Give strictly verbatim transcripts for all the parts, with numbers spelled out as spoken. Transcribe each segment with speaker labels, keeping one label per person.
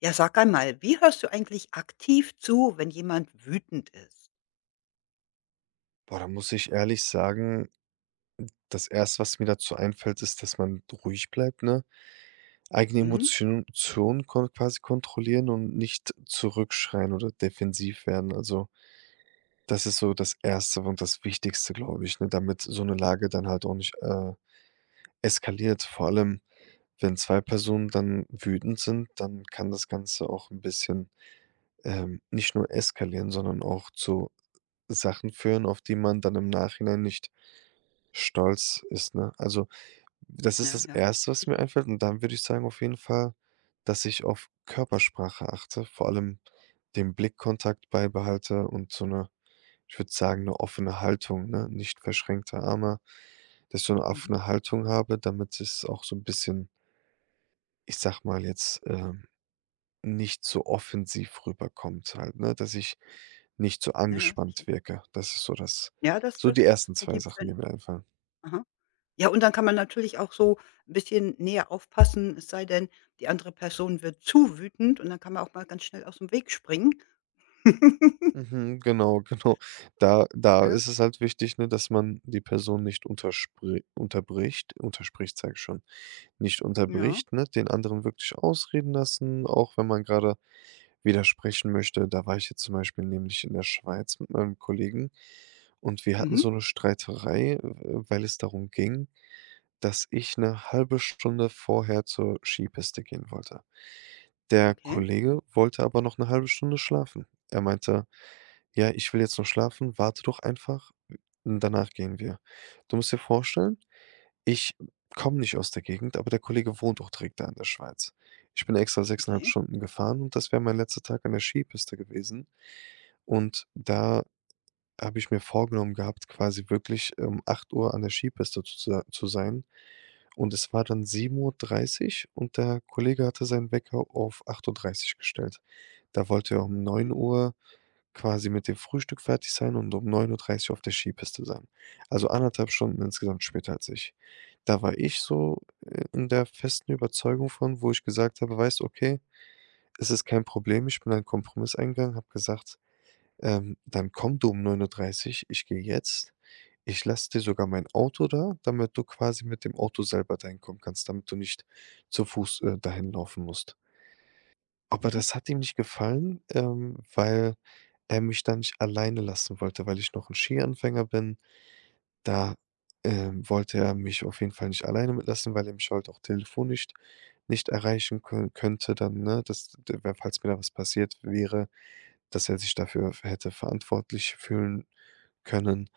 Speaker 1: Ja, sag einmal, wie hörst du eigentlich aktiv zu, wenn jemand wütend ist?
Speaker 2: Boah, da muss ich ehrlich sagen, das Erste, was mir dazu einfällt, ist, dass man ruhig bleibt, ne? Eigene
Speaker 1: Mhm.
Speaker 2: Emotion Emotionen kon quasi kontrollieren und nicht zurückschreien oder defensiv werden. Also, das ist so das Erste und das Wichtigste, glaube ich, ne, damit so eine Lage dann halt auch nicht, äh, eskaliert. Vor allem, wenn zwei Personen dann wütend sind, dann kann das Ganze auch ein bisschen, ähm, nicht nur eskalieren, sondern auch zu Sachen führen, auf die man dann im Nachhinein nicht stolz ist, ne? Also, Das ist
Speaker 1: Ja,
Speaker 2: das
Speaker 1: ja,
Speaker 2: Erste, was mir
Speaker 1: sicher.
Speaker 2: einfällt, und dann würde ich sagen auf jeden Fall, dass ich auf Körpersprache achte, vor allem den Blickkontakt beibehalte und so eine, ich würde sagen, eine offene Haltung, ne, nicht verschränkte Arme, dass ich so eine
Speaker 1: Mhm.
Speaker 2: offene Haltung habe, damit es auch so ein bisschen, ich sage mal jetzt, ähm, nicht so offensiv rüberkommt halt, ne, dass ich nicht so
Speaker 1: Ja, ja,
Speaker 2: angespannt
Speaker 1: sicher.
Speaker 2: wirke. Das ist so das
Speaker 1: Ja, das
Speaker 2: so Die
Speaker 1: das
Speaker 2: ersten zwei
Speaker 1: ergibt
Speaker 2: Sachen, die
Speaker 1: Sinn.
Speaker 2: mir einfallen.
Speaker 1: Aha. Ja, und dann kann man natürlich auch so ein bisschen näher aufpassen, es sei denn, die andere Person wird zu wütend und dann kann man auch mal ganz schnell aus dem Weg springen.
Speaker 2: Mhm, genau, genau. Da da
Speaker 1: Ja,
Speaker 2: ist es halt wichtig, ne, dass man die Person nicht unterspr unterbricht unterspricht, sage ich schon, nicht
Speaker 1: ja.
Speaker 2: unterbricht, ne, den anderen wirklich ausreden lassen, auch wenn man gerade widersprechen möchte. Da war ich jetzt zum Beispiel nämlich in der Schweiz mit meinem Kollegen, und wir hatten
Speaker 1: Mhm.
Speaker 2: so eine Streiterei, äh, weil es darum ging, dass ich eine halbe Stunde vorher zur Skipiste gehen wollte. Der
Speaker 1: Okay,
Speaker 2: Kollege wollte aber noch eine halbe Stunde schlafen. Er meinte: ja, ich will jetzt noch schlafen, warte doch einfach, danach gehen wir. Du musst dir vorstellen, ich komme nicht aus der Gegend, aber der Kollege wohnt auch direkt da in der Schweiz. Ich bin extra sechs Komma fünf
Speaker 1: okay,
Speaker 2: Stunden gefahren, und das wäre mein letzter Tag an der Skipiste gewesen. Und da habe ich mir vorgenommen gehabt, quasi wirklich um acht Uhr an der Skipiste zu se zu sein. Und es war dann sieben Uhr dreißig, und der Kollege hatte seinen Wecker auf acht Uhr dreißig gestellt. Da wollte er um neun
Speaker 1: okay.
Speaker 2: Uhr quasi mit dem Frühstück fertig sein und um neun Uhr dreißig auf der Skipiste sein. Also anderthalb Stunden insgesamt später als ich. Da war ich so i in der festen Überzeugung von, wo ich gesagt habe: „Weißt du, okay, es ist kein Problem." Ich bin einen Kompromiss eingegangen, habe gesagt: ähm, dann komm du um neun Uhr dreißig, ich gehe jetzt. Ich lasse dir sogar mein Auto da, damit du quasi mit dem Auto selber dahin kommen kannst, damit du nicht zu Fuß, äh, dahin laufen musst." Aber
Speaker 1: Mhm.
Speaker 2: das hat ihm nicht gefallen, ähm, weil er mich dann nicht alleine lassen wollte, weil ich noch ein Skianfänger bin. Da, ähm, wollte er mich auf jeden Fall nicht alleine mit lassen, weil er mich halt auch telefonisch nicht erreichen kö könnte dann, ne, dass d falls mir da was passiert wäre, dass er sich dafür hätte verantwortlich fühlen können.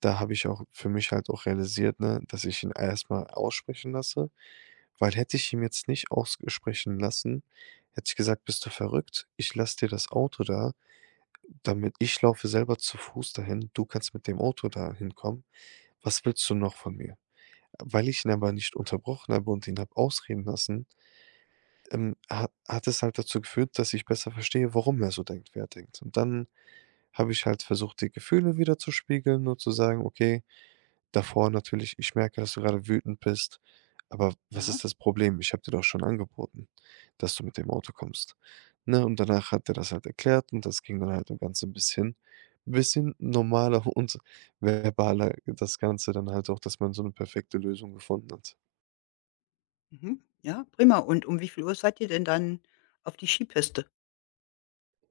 Speaker 2: Da habe ich auch für mich halt auch realisiert, ne, dass ich ihn erstmal aussprechen lasse, weil hätte ich ihn jetzt nicht aussprechen lassen, hätte ich gesagt: „Bist du verrückt? Ich lasse dir das Auto da, damit ich laufe selber zu Fuß dahin. Du kannst mit dem Auto da hinkommen. Was willst du noch von mir?" Weil ich ihn aber nicht unterbrochen habe und ihn habe ausreden lassen, ähm, ha hat es halt dazu geführt, dass ich besser verstehe, warum er so denkt, wie er denkt. Und dann habe ich halt versucht, die Gefühle wieder zu spiegeln und zu sagen: „Okay, davor natürlich, ich merke, dass du gerade wütend bist, aber was
Speaker 1: Ja,
Speaker 2: ist das Problem? Ich habe dir doch schon angeboten, dass du mit dem Auto kommst", ne? Und danach hat er das halt erklärt, und das ging dann halt ein Ganze 'n bisschen bisschen normaler und verbaler das Ganze dann halt auch, dass man so eine perfekte Lösung gefunden hat.
Speaker 1: mhm. Ja, prima. Und um wie viel Uhr seid ihr denn dann auf die Skipiste?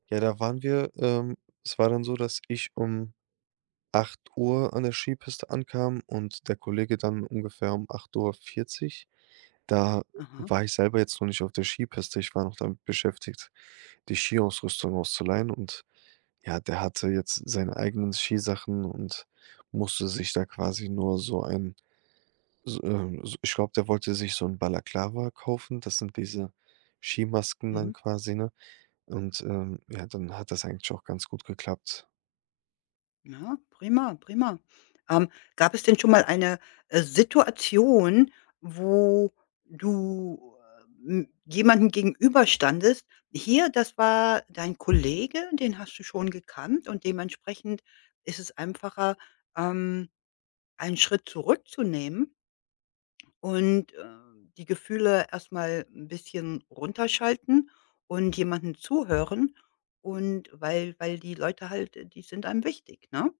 Speaker 2: Ja, da waren wir, ähm, es war dann so, dass ich um acht Uhr an der Skipiste ankam und der Kollege dann ungefähr um acht Uhr vierzig. Da
Speaker 1: Aha.
Speaker 2: war ich selber jetzt noch nicht auf der Skipiste. Ich war noch damit beschäftigt, die Skiausrüstung auszuleihen, und ja, der hatte jetzt seine eigenen Skisachen und musste sich da quasi nur so ein so, ähm, so ich glaube, der wollte sich so ein Balaklava kaufen. Das sind diese Skimasken dann
Speaker 1: Mhm.
Speaker 2: quasi, ne? Und, ähm, ja, dann hat das eigentlich auch ganz gut geklappt.
Speaker 1: Ja, prima, prima. Ähm, gab es denn schon mal eine, äh, Situation, wo du, ähm, jemandem gegenüberstandest: „Hier, das war dein Kollege, den hast du schon gekannt und dementsprechend ist es einfacher, ähm, einen Schritt zurückzunehmen und, äh, die Gefühle erstmal ein bisschen runterschalten und jemanden zuhören und weil weil die Leute halt, äh die sind einem wichtig“, ne?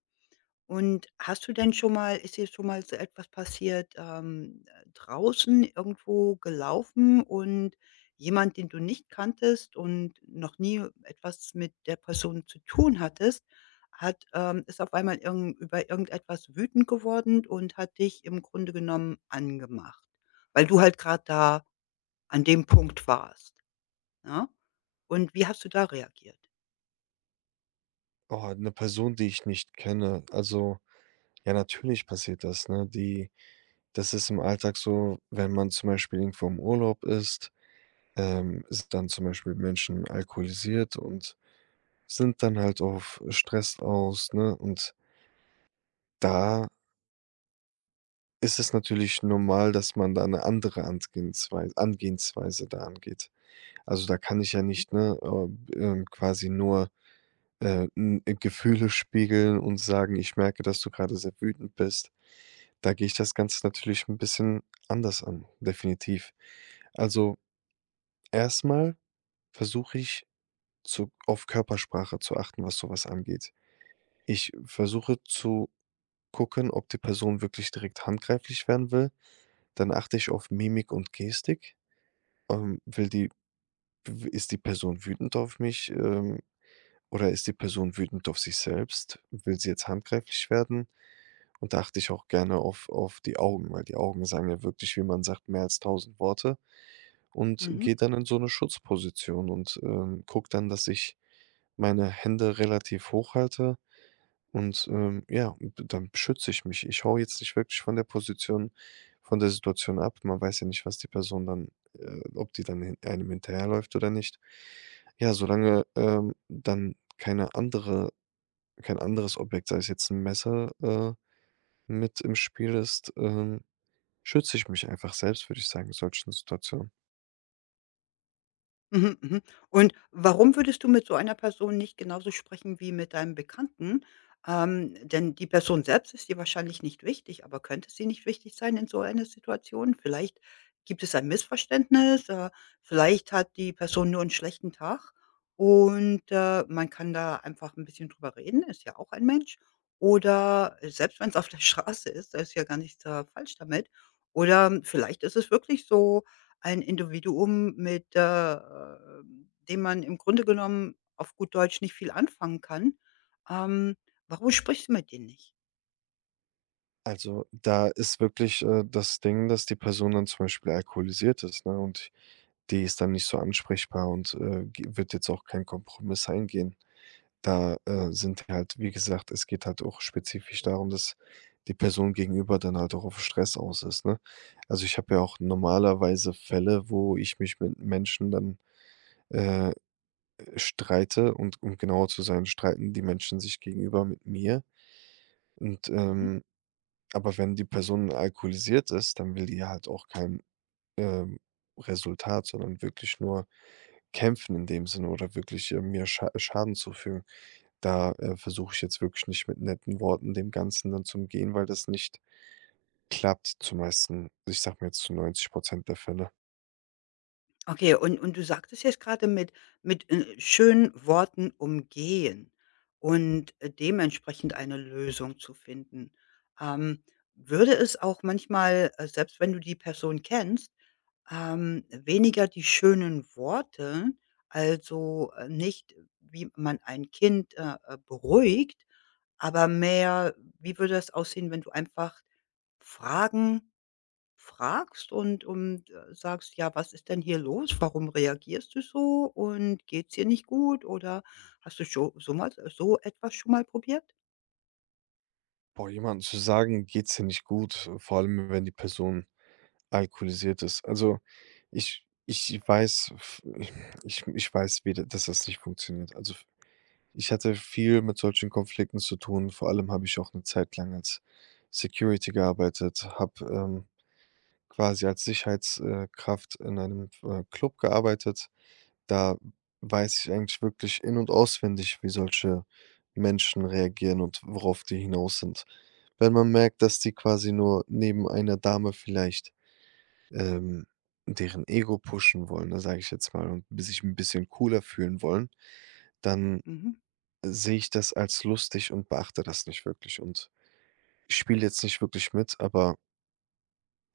Speaker 1: Und hast du denn schon mal, ist dir schon mal so etwas passiert, ähm, äh, draußen irgendwo gelaufen und jemand, den du nicht kanntest und noch nie etwas mit der Person zu tun hattest, hat ähm, ist auf einmal irgend über irgendetwas wütend geworden und hat dich im Grunde genommen angemacht, weil du halt gerade da an dem Punkt warst, ja. Und wie hast du da reagiert?
Speaker 2: Oh, 'ne Person, die ich nicht kenne. Also, ja, natürlich passiert das, ne? Die Das ist im Alltag so, wenn man zum Beispiel irgendwo im Urlaub ist, ähm, sind dann zum Beispiel Menschen alkoholisiert und sind dann halt auf Stress aus, ne? Und da ist es natürlich normal, dass man da eine andere Angehensweis Angehensweise da angeht. Also, da kann ich ja nicht, ne, äh, ähm, quasi nur, äh, n äh, Gefühle spiegeln und sagen: „Ich merke, dass du gerade sehr wütend bist." Da gehe ich das Ganze natürlich ein bisschen anders an, definitiv. Also, erstmal versuche ich zu auf Körpersprache zu achten, was sowas angeht. Ich versuche zu gucken, ob die Person wirklich direkt handgreiflich werden will. Dann achte ich auf Mimik und Gestik. Ähm, will die w Ist die Person wütend auf mich, ähm, oder ist die Person wütend auf sich selbst? Will sie jetzt handgreiflich werden? Und da achte ich auch gerne auf auf die Augen, weil die Augen sagen ja wirklich, wie man sagt, mehr als tausend Worte. Und
Speaker 1: Mhm.
Speaker 2: gehe dann in so eine Schutzposition und, ähm, gucke dann, dass ich meine Hände relativ hoch halte und, ähm, ja, b dann schütze ich mich. Ich haue jetzt nicht wirklich von der Position von der Situation ab. Man weiß ja nicht, was die Person dann äh, ob die dann hin einem hinterherläuft oder nicht. Ja, solange, ähm, dann keine andere kein anderes Objekt, sei es jetzt ein Messer, äh, mit im Spiel ist, ähm, schütze ich mich einfach selbst, würde ich sagen, in solchen Situationen.
Speaker 1: Mhm, mhm. Und warum würdest du mit so einer Person nicht genauso sprechen wie mit deinem Bekannten? Ähm, denn die Person selbst ist dir wahrscheinlich nicht wichtig, aber könnte sie nicht wichtig sein in so einer Situation? Vielleicht gibt es ein Missverständnis, äh, vielleicht hat die Person nur einen schlechten Tag und, äh, man kann da einfach ein bisschen drüber reden, ist ja auch ein Mensch. Oder äh, selbst wenn es auf der Straße ist, da ist ja gar nichts, äh, falsch damit. Oder vielleicht ist es wirklich so ein Individuum mit, äh, dem man im Grunde genommen auf gut Deutsch nicht viel anfangen kann. Ähm, warum sprichst du mit denen nicht?
Speaker 2: Also, da ist wirklich, äh, das Ding, dass die Person dann zum Beispiel alkoholisiert ist, ne, und die ist dann nicht so ansprechbar und, äh, g wird jetzt auch keinen Kompromiss eingehen. Da, äh, sind halt, wie gesagt, es geht halt auch spezifisch darum, dass die Person gegenüber dann halt auch auf Stress aus ist, ne? Also, ich habe ja auch normalerweise Fälle, wo ich mich mit Menschen dann, äh, streite, und um genauer zu sein, streiten die Menschen sich gegenüber mit mir und,
Speaker 1: Mhm.
Speaker 2: ähm aber wenn die Person alkoholisiert ist, dann will die ja halt auch kein, ähm, Resultat, sondern wirklich nur kämpfen in dem Sinne oder wirklich, äh, mir Scha Schaden zufügen. Da, äh, versuche ich jetzt wirklich nicht mit netten Worten dem Ganzen dann zu umgehen, weil das nicht klappt zu meisten, ich sag mal jetzt, zu neunzig der Fälle.
Speaker 1: Okay, und und du sagtest jetzt gerade mit mit, äh, schönen Worten umgehen und, äh, dementsprechend eine Lösung zu finden. Ähm, würde es auch manchmal, äh, selbst wenn du die Person kennst. Ähm, weniger die schönen Worte, also, äh, nicht, wie man ein Kind, äh, äh, beruhigt, aber mehr, wie würde das aussehen, wenn du einfach Fragen fragst und und, äh, sagst: „Ja, was ist denn hier los? Warum reagierst du so und geht's dir nicht gut oder hast du schon so mal so etwas schon mal probiert?“
Speaker 2: Boah, jemandem zu sagen: „Geht's dir nicht gut", vor allem, wenn die Person alkoholisiert ist. Also, ich ich weiß f ich ich weiß, wie d dass das nicht funktioniert. Also, ich hatte viel mit solchen Konflikten zu tun. Vor allem habe ich auch eine Zeit lang als Security gearbeitet, habe, ähm, quasi als Sicherheitskraft in einem, äh, Club gearbeitet. Da weiß ich eigentlich wirklich in und auswendig, wie solche Menschen reagieren und worauf die hinaus sind. Wenn man merkt, dass die quasi nur neben einer Dame vielleicht, ähm, deren Ego pushen wollen, da sage ich jetzt mal, und sich ein bisschen cooler fühlen wollen, dann
Speaker 1: Mhm,
Speaker 2: sehe ich das als lustig und beachte das nicht wirklich und spiele jetzt nicht wirklich mit, aber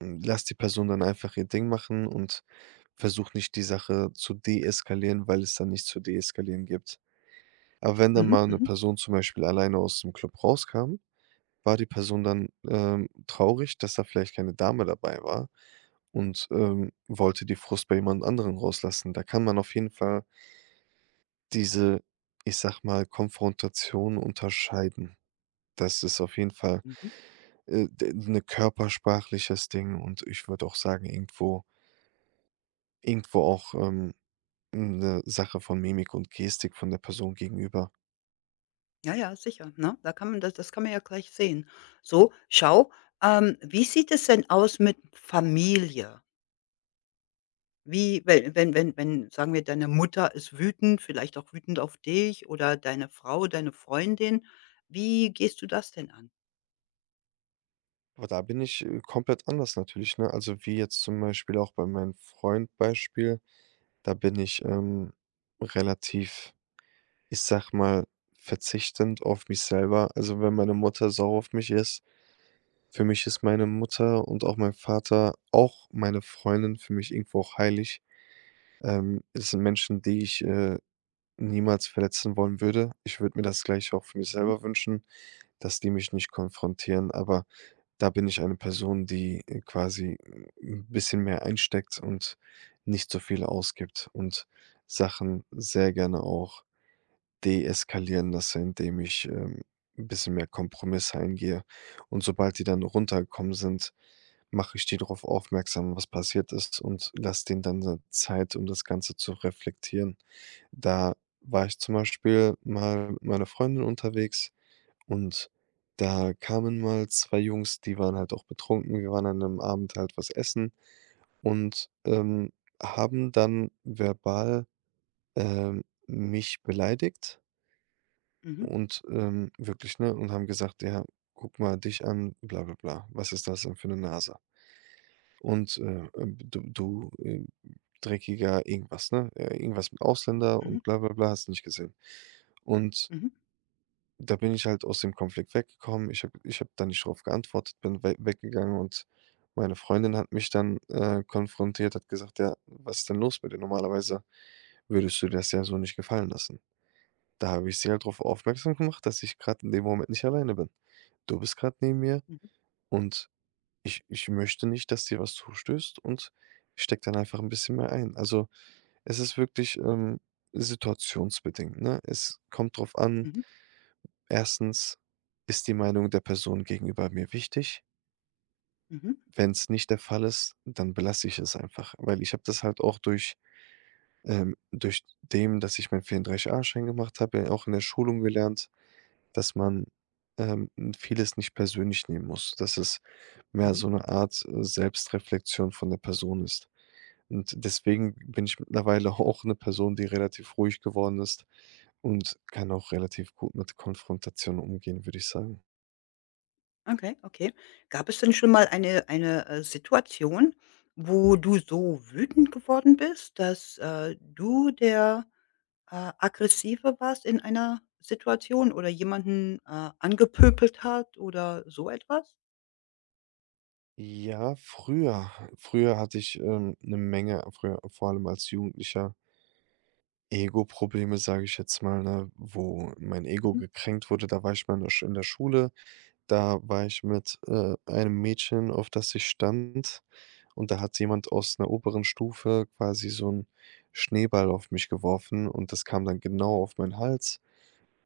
Speaker 2: hm, lasse die Person dann einfach ihr Ding machen und versuche nicht, die Sache zu deeskalieren, weil es dann nichts zu deeskalieren gibt. Aber wenn dann mal
Speaker 1: mhm,
Speaker 2: eine
Speaker 1: mhm,
Speaker 2: Person zum Beispiel alleine aus dem Club rauskam, war die Person dann, ähm, traurig, dass da vielleicht keine Dame dabei war und, ähm, wollte die Frust bei jemand anderen rauslassen. Da kann man auf jeden Fall diese, ich sag mal, Konfrontation unterscheiden. Das ist auf jeden Fall
Speaker 1: mhm.
Speaker 2: Äh, d 'ne körpersprachliches Ding, und ich würde auch sagen, irgendwo irgendwo auch, ähm, 'ne Sache von Mimik und Gestik von der Person gegenüber.
Speaker 1: Ja, ja, sicher, ne? Da kann man das, das kann man ja gleich sehen. So, schau, ähm, wie sieht es denn aus mit Familie? Wie, wenn wenn wenn wenn, sagen wir, deine Mutter ist wütend, vielleicht auch wütend auf dich oder deine Frau, deine Freundin. Wie gehst du das denn an?
Speaker 2: Aber da bin ich, äh, komplett anders natürlich, ne? Also, wie jetzt zum Beispiel auch bei meinem Freund-Beispiel, da bin ich, ähm, relativ, ich sag mal, verzichtend auf mich selber. Also, wenn meine Mutter sauer auf mich ist. Für mich ist meine Mutter und auch mein Vater, auch meine Freundin für mich irgendwo auch heilig. Ähm, es sind Menschen, die ich, äh, niemals verletzen wollen würde. Ich würde mir das gleich auch für mich
Speaker 1: Mhm,
Speaker 2: selber wünschen, dass die mich nicht konfrontieren, aber da bin ich eine Person, die, äh, quasi äh, ein bisschen mehr einsteckt und nicht so viel ausgibt und Sachen sehr gerne auch deeskalieren lasse, indem ich, ähm, 'n bisschen mehr Kompromisse eingehe. Und sobald die dann runtergekommen sind, mache ich die darauf aufmerksam, was passiert ist, und lasse denen dann dann Zeit, um das Ganze zu reflektieren. Da war ich zum Beispiel mal mit meiner Freundin unterwegs, und da kamen mal zwei Jungs, die waren halt auch betrunken. Wir waren an einem Abend halt was essen und, ähm, haben dann verbal, ähm, mich beleidigt.
Speaker 1: mhm,
Speaker 2: Und, ähm, wirklich, ne, und haben gesagt: „Ja, guck mal dich an, bla bla bla. Was ist das denn für eine Nase? Und, äh, ähm, du du, ähm, dreckiger irgendwas, ne? Äh, irgendwas mit Ausländer
Speaker 1: mhm,
Speaker 2: und bla bla bla, hast du nicht gesehen." Und
Speaker 1: mhm,
Speaker 2: da bin ich halt aus dem Konflikt weggekommen. Ich habe ich habe da nicht drauf geantwortet, bin we weggegangen, und meine Freundin hat mich dann, äh, konfrontiert, hat gesagt: „Ja, was ist denn los mit dir? Normalerweise würdest du das ja so nicht gefallen lassen." da habe ich sie halt darauf aufmerksam gemacht, dass ich gerade in dem Moment nicht alleine bin. Du bist gerade neben mir,
Speaker 1: mhm,
Speaker 2: und ich ich möchte nicht, dass dir was zustößt, und stecke dann einfach ein bisschen mehr ein. Also, es ist wirklich, ähm, situationsbedingt, ne? Es kommt drauf an.
Speaker 1: mhm,
Speaker 2: Erstens, ist die Meinung der Person gegenüber mir wichtig?
Speaker 1: mhm,
Speaker 2: Wenn es nicht der Fall ist, dann belasse ich es einfach, weil ich habe das halt auch durch ähm, durch dem, dass ich meinen vierunddreißig a-Schein gemacht habe, auch in der Schulung gelernt, dass man, ähm, vieles nicht persönlich nehmen muss, dass es mehr
Speaker 1: mhm.
Speaker 2: so eine Art, äh, Selbstreflexion von der Person ist. Und deswegen bin ich mittlerweile auch eine Person, die relativ ruhig geworden ist, und kann auch relativ gut mit Konfrontation umgehen, würde ich sagen.
Speaker 1: Okay, okay. Gab es denn schon mal eine eine, äh, Situation, wo du so wütend geworden bist, dass, äh, du der Äh, aggressiver warst in einer Situation oder jemanden, äh, angepöbelt hat oder so etwas?
Speaker 2: Ja, früher. Früher hatte ich, ähm, 'ne Menge früher, vor allem als Jugendlicher, Ego-Probleme, sage ich jetzt mal, ne, wo mein Ego
Speaker 1: Mhm,
Speaker 2: gekränkt wurde. Da war ich mal in der Sch in der Schule. Da war ich mit, äh, einem Mädchen, auf das ich stand, und da hat jemand aus einer oberen Stufe quasi so einen Schneeball auf mich geworfen, und das kam dann genau auf meinen Hals.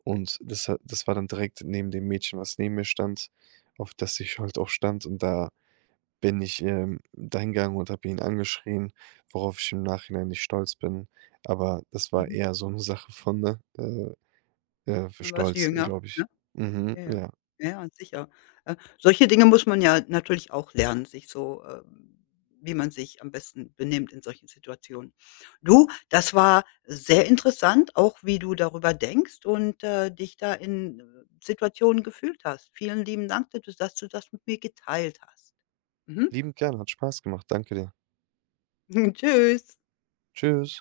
Speaker 2: Und das ha das war dann direkt neben dem Mädchen, was neben mir stand, auf das ich halt auch stand. Und da bin ich, ähm, dahingegangen und habe ihn angeschrien, worauf ich im Nachhinein nicht stolz bin. Aber das war
Speaker 1: mhm.
Speaker 2: eher so eine Sache von, ne, äh, äh, für
Speaker 1: Dann warst du
Speaker 2: Stolz, äh,
Speaker 1: jünger,
Speaker 2: glaube ich.
Speaker 1: ne?
Speaker 2: Mhm,
Speaker 1: Ja, ja.
Speaker 2: ja.
Speaker 1: Ja, ja, sicher. Äh, solche Dinge muss man ja natürlich auch lernen, sich so, ähm wie man sich am besten benimmt in solchen Situationen. Du, das war sehr interessant, auch wie du darüber denkst und, äh, dich da in, äh, Situationen gefühlt hast. Vielen lieben Dank, dass du dass du das mit mir geteilt hast. Mhm.
Speaker 2: Liebend gerne, hat Spaß gemacht. Danke dir.
Speaker 1: Tschüss.
Speaker 2: Tschüss.